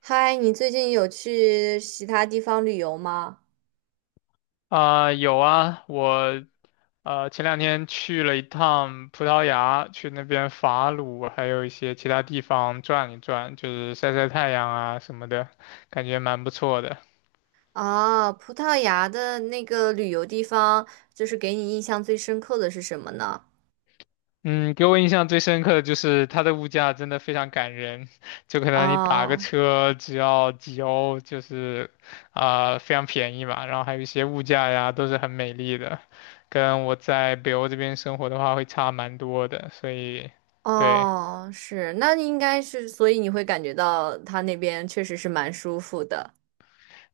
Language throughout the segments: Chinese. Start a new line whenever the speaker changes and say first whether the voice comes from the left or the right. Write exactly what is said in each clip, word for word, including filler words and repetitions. right: 嗨，你最近有去其他地方旅游吗？
left: 啊、有啊，我呃前两天去了一趟葡萄牙，去那边法鲁，还有一些其他地方转一转，就是晒晒太阳啊什么的，感觉蛮不错的。
right: 啊，葡萄牙的那个旅游地方，就是给你印象最深刻的是什么呢？
left: 嗯，给我印象最深刻的就是它的物价真的非常感人，就可能你打个
right: 哦
left: 车只要几欧，就是啊、非常便宜嘛，然后还有一些物价呀都是很美丽的，跟我在北欧这边生活的话会差蛮多的，所以对。
right: 哦，是，那你应该是，所以你会感觉到他那边确实是蛮舒服的。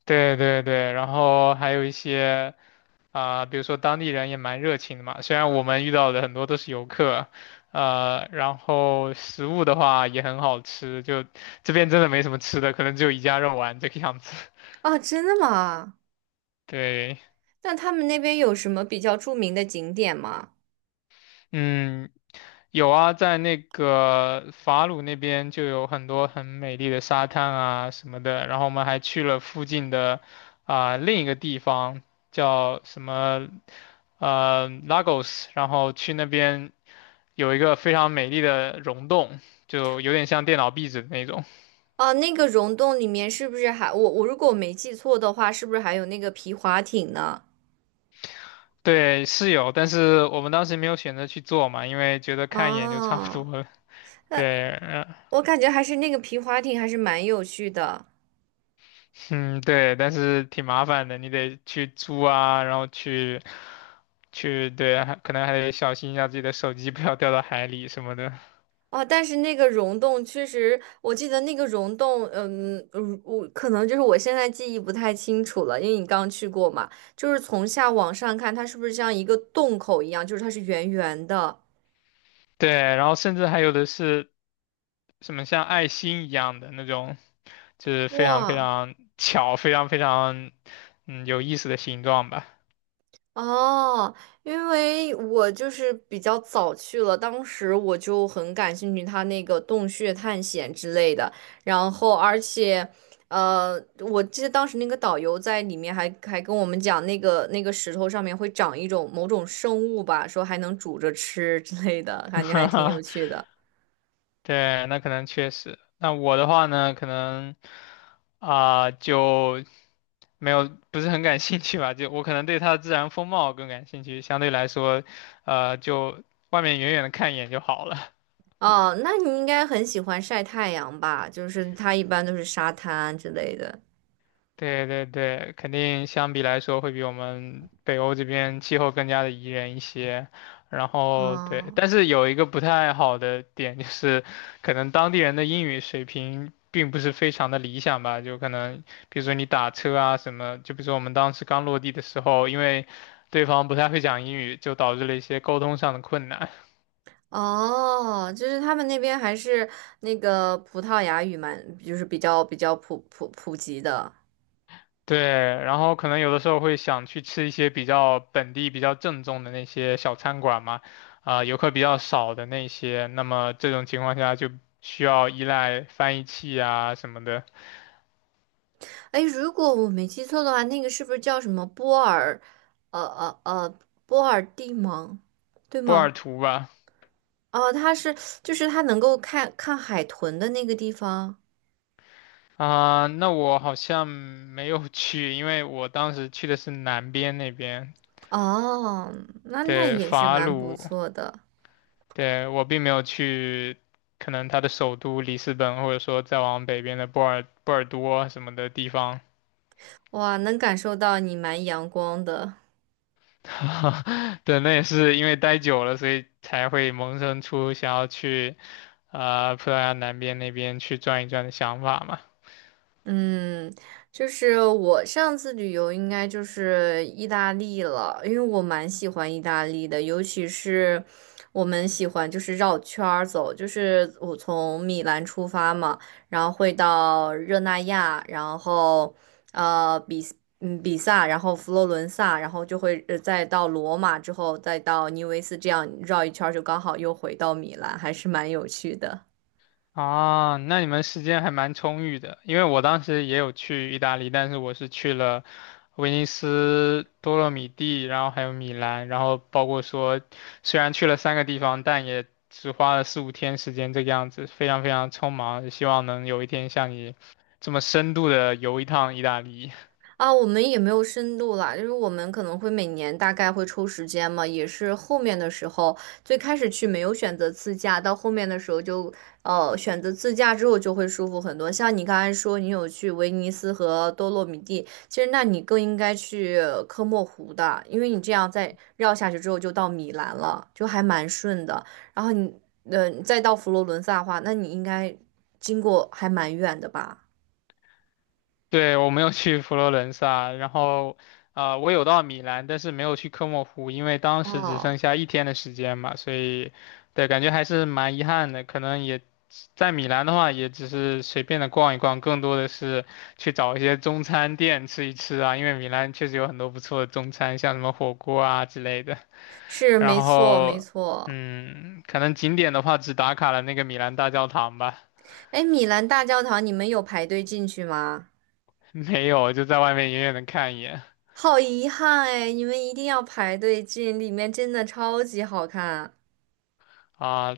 left: 对对对，然后还有一些啊、比如说当地人也蛮热情的嘛，虽然我们遇到的很多都是游客，呃，然后食物的话也很好吃，就这边真的没什么吃的，可能只有一家肉丸这个样子。
right: 啊，真的吗？
left: 对。
right: 那他们那边有什么比较著名的景点吗？
left: 嗯，有啊，在那个法鲁那边就有很多很美丽的沙滩啊什么的，然后我们还去了附近的啊、另一个地方叫什么呃 Lagos,然后去那边有一个非常美丽的溶洞，就有点像电脑壁纸的那种。
right: 哦，那个溶洞里面是不是还，我我如果我没记错的话，是不是还有那个皮划艇呢？
left: 对，是有，但是我们当时没有选择去做嘛，因为觉得看一眼就差不多
right: 哦，
left: 了。
right: 那
left: 对，嗯
right: 我感觉还是那个皮划艇还是蛮有趣的。
left: 嗯，对，但是挺麻烦的，你得去租啊，然后去去，对，还可能还得小心一下自己的手机不要掉到海里什么的。
right: 哦，但是那个溶洞确实，我记得那个溶洞，嗯，嗯我可能就是我现在记忆不太清楚了，因为你刚去过嘛，就是从下往上看，它是不是像一个洞口一样，就是它是圆圆的，
left: 对，然后甚至还有的是什么像爱心一样的那种，就是非常非
right: 哇。
left: 常巧，非常非常嗯有意思的形状吧。
right: 哦，因为我就是比较早去了，当时我就很感兴趣他那个洞穴探险之类的，然后而且，呃，我记得当时那个导游在里面还还跟我们讲，那个那个石头上面会长一种某种生物吧，说还能煮着吃之类的，感觉还挺有 趣的。
left: 对，那可能确实。那我的话呢，可能啊、就没有不是很感兴趣吧，就我可能对它的自然风貌更感兴趣，相对来说，呃，就外面远远的看一眼就好了。
right: 哦，那你应该很喜欢晒太阳吧？就是它一般都是沙滩之类的。
left: 对对对，肯定相比来说会比我们北欧这边气候更加的宜人一些。然后对，
right: 哦。
left: 但是有一个不太好的点就是，可能当地人的英语水平并不是非常的理想吧。就可能比如说你打车啊什么，就比如说我们当时刚落地的时候，因为对方不太会讲英语，就导致了一些沟通上的困难。
right: 哦，就是他们那边还是那个葡萄牙语蛮，就是比较比较普普普及的。
left: 对，然后可能有的时候会想去吃一些比较本地、比较正宗的那些小餐馆嘛，啊、游客比较少的那些，那么这种情况下就需要依赖翻译器啊什么的，
right: 哎，如果我没记错的话，那个是不是叫什么波尔，呃呃呃，波尔蒂蒙，对
left: 波
right: 吗？
left: 尔图吧。
right: 哦，它是就是它能够看看海豚的那个地方。
left: 啊、那我好像没有 去，因为我当时去的是南边那边，
right: 哦，那那
left: 对，
right: 也是
left: 法
right: 蛮不
left: 鲁，
right: 错的。
left: 对，我并没有去，可能它的首都里斯本，或者说再往北边的波尔波尔多什么的地方。
right: 哇，能感受到你蛮阳光的。
left: 对，那也是因为待久了，所以才会萌生出想要去啊、葡萄牙南边那边去转一转的想法嘛。
right: 嗯，就是我上次旅游应该就是意大利了，因为我蛮喜欢意大利的，尤其是我们喜欢就是绕圈儿走，就是我从米兰出发嘛，然后会到热那亚，然后呃比嗯比萨，然后佛罗伦萨，然后就会呃再到罗马之后再到尼维斯，这样绕一圈儿就刚好又回到米兰，还是蛮有趣的。
left: 啊，那你们时间还蛮充裕的，因为我当时也有去意大利，但是我是去了威尼斯、多洛米蒂，然后还有米兰，然后包括说虽然去了三个地方，但也只花了四五天时间这个样子，非常非常匆忙，希望能有一天像你这么深度的游一趟意大利。
right: 啊，我们也没有深度啦，就是我们可能会每年大概会抽时间嘛，也是后面的时候，最开始去没有选择自驾，到后面的时候就呃选择自驾之后就会舒服很多。像你刚才说你有去威尼斯和多洛米蒂，其实那你更应该去科莫湖的，因为你这样再绕下去之后就到米兰了，就还蛮顺的。然后你呃再到佛罗伦萨的话，那你应该经过还蛮远的吧？
left: 对，我没有去佛罗伦萨，然后啊、呃我有到米兰，但是没有去科莫湖，因为当时只
right: 哦，
left: 剩下一天的时间嘛，所以对，感觉还是蛮遗憾的。可能也在米兰的话，也只是随便的逛一逛，更多的是去找一些中餐店吃一吃啊，因为米兰确实有很多不错的中餐，像什么火锅啊之类的。
right: 是
left: 然
right: 没错没
left: 后，
right: 错。
left: 嗯，可能景点的话，只打卡了那个米兰大教堂吧，
right: 哎，米兰大教堂，你们有排队进去吗？
left: 没有，就在外面远远的看一眼。
right: 好遗憾哎，你们一定要排队进，里面真的超级好看。
left: 啊，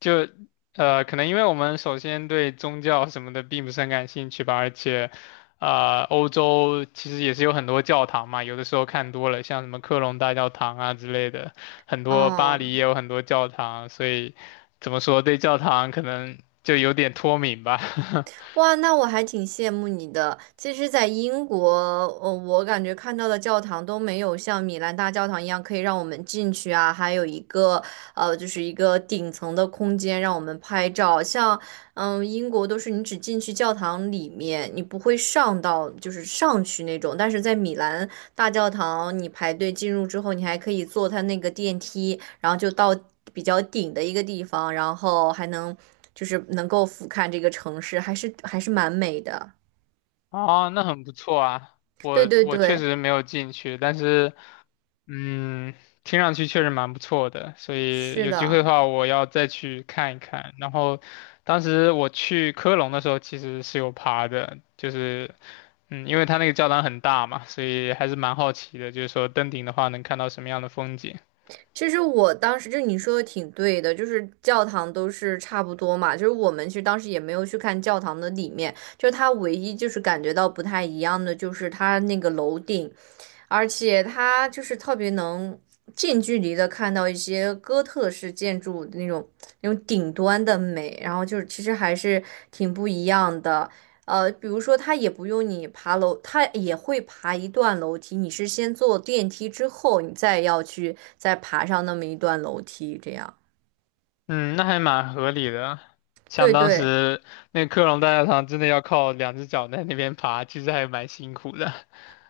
left: 就呃，可能因为我们首先对宗教什么的并不是很感兴趣吧，而且，啊，欧洲其实也是有很多教堂嘛，有的时候看多了，像什么科隆大教堂啊之类的，很多巴
right: 哦，
left: 黎也有很多教堂，所以怎么说对教堂可能就有点脱敏吧。
right: 哇，那我还挺羡慕你的。其实，在英国，呃，我感觉看到的教堂都没有像米兰大教堂一样可以让我们进去啊，还有一个，呃，就是一个顶层的空间让我们拍照。像嗯，英国都是你只进去教堂里面，你不会上到就是上去那种。但是在米兰大教堂，你排队进入之后，你还可以坐它那个电梯，然后就到比较顶的一个地方，然后还能就是能够俯瞰这个城市，还是还是蛮美的。
left: 哦，那很不错啊，
right: 对
left: 我
right: 对
left: 我确
right: 对，
left: 实没有进去，但是。嗯，听上去确实蛮不错的，所以
right: 是
left: 有机会的
right: 的。
left: 话，我要再去看一看。然后，当时我去科隆的时候，其实是有爬的，就是，嗯，因为它那个教堂很大嘛，所以还是蛮好奇的，就是说登顶的话能看到什么样的风景。
right: 其实我当时就你说的挺对的，就是教堂都是差不多嘛，就是我们其实当时也没有去看教堂的里面，就是它唯一就是感觉到不太一样的，就是它那个楼顶，而且它就是特别能近距离的看到一些哥特式建筑那种那种顶端的美，然后就是其实还是挺不一样的。呃，比如说它也不用你爬楼，它也会爬一段楼梯，你是先坐电梯之后，你再要去再爬上那么一段楼梯，这样。
left: 嗯，那还蛮合理的。像
right: 对
left: 当
right: 对。
left: 时那个科隆大教堂，真的要靠两只脚在那边爬，其实还蛮辛苦的。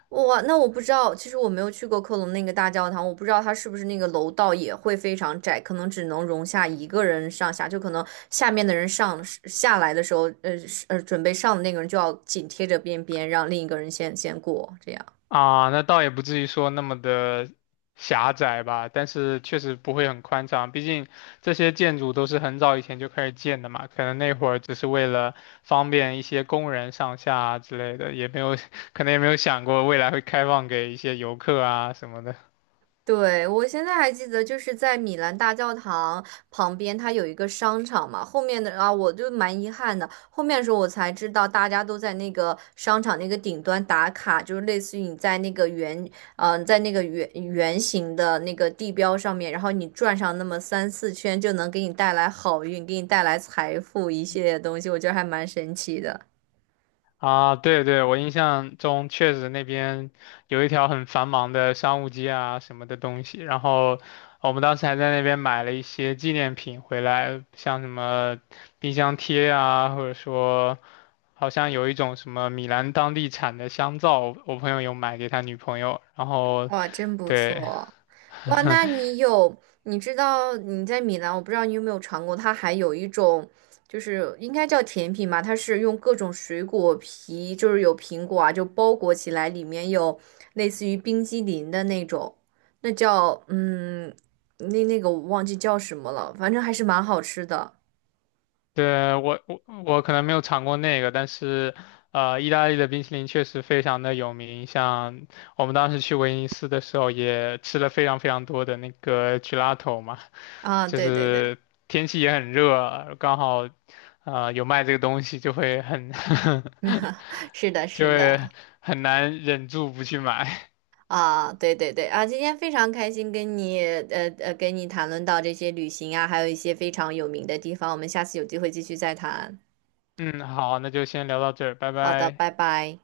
right: 哇，那我不知道，其实我没有去过科隆那个大教堂，我不知道它是不是那个楼道也会非常窄，可能只能容下一个人上下，就可能下面的人上下来的时候，呃是呃，准备上的那个人就要紧贴着边边，让另一个人先先过，这样。
left: 啊，那倒也不至于说那么的狭窄吧，但是确实不会很宽敞，毕竟这些建筑都是很早以前就开始建的嘛，可能那会儿只是为了方便一些工人上下啊之类的，也没有，可能也没有想过未来会开放给一些游客啊什么的。
right: 对，我现在还记得，就是在米兰大教堂旁边，它有一个商场嘛。后面的啊，我就蛮遗憾的，后面的时候我才知道，大家都在那个商场那个顶端打卡，就是类似于你在那个圆，嗯、在那个圆圆形的那个地标上面，然后你转上那么三四圈，就能给你带来好运，给你带来财富一系列的东西，我觉得还蛮神奇的。
left: 啊，对对，我印象中确实那边有一条很繁忙的商务街啊什么的东西，然后我们当时还在那边买了一些纪念品回来，像什么冰箱贴啊，或者说好像有一种什么米兰当地产的香皂，我朋友有买给他女朋友，然后
right: 哇，真不
left: 对。
right: 错。哇，那你有，你知道你在米兰，我不知道你有没有尝过，它还有一种，就是应该叫甜品吧，它是用各种水果皮，就是有苹果啊，就包裹起来，里面有类似于冰激凌的那种，那叫嗯，那那个我忘记叫什么了，反正还是蛮好吃的。
left: 对，我我我可能没有尝过那个，但是，呃，意大利的冰淇淋确实非常的有名。像我们当时去威尼斯的时候，也吃了非常非常多的那个 gelato 嘛，
right: 啊，
left: 就
right: 对对对，
left: 是天气也很热，刚好，呃，有卖这个东西，就会很
right: 是的，
left: 就
right: 是
left: 会
right: 的。
left: 很难忍住不去买。
right: 啊，对对对啊，今天非常开心跟你呃呃跟你谈论到这些旅行啊，还有一些非常有名的地方，我们下次有机会继续再谈。
left: 嗯，好，那就先聊到这儿，拜
right: 好的，
left: 拜。
right: 拜拜。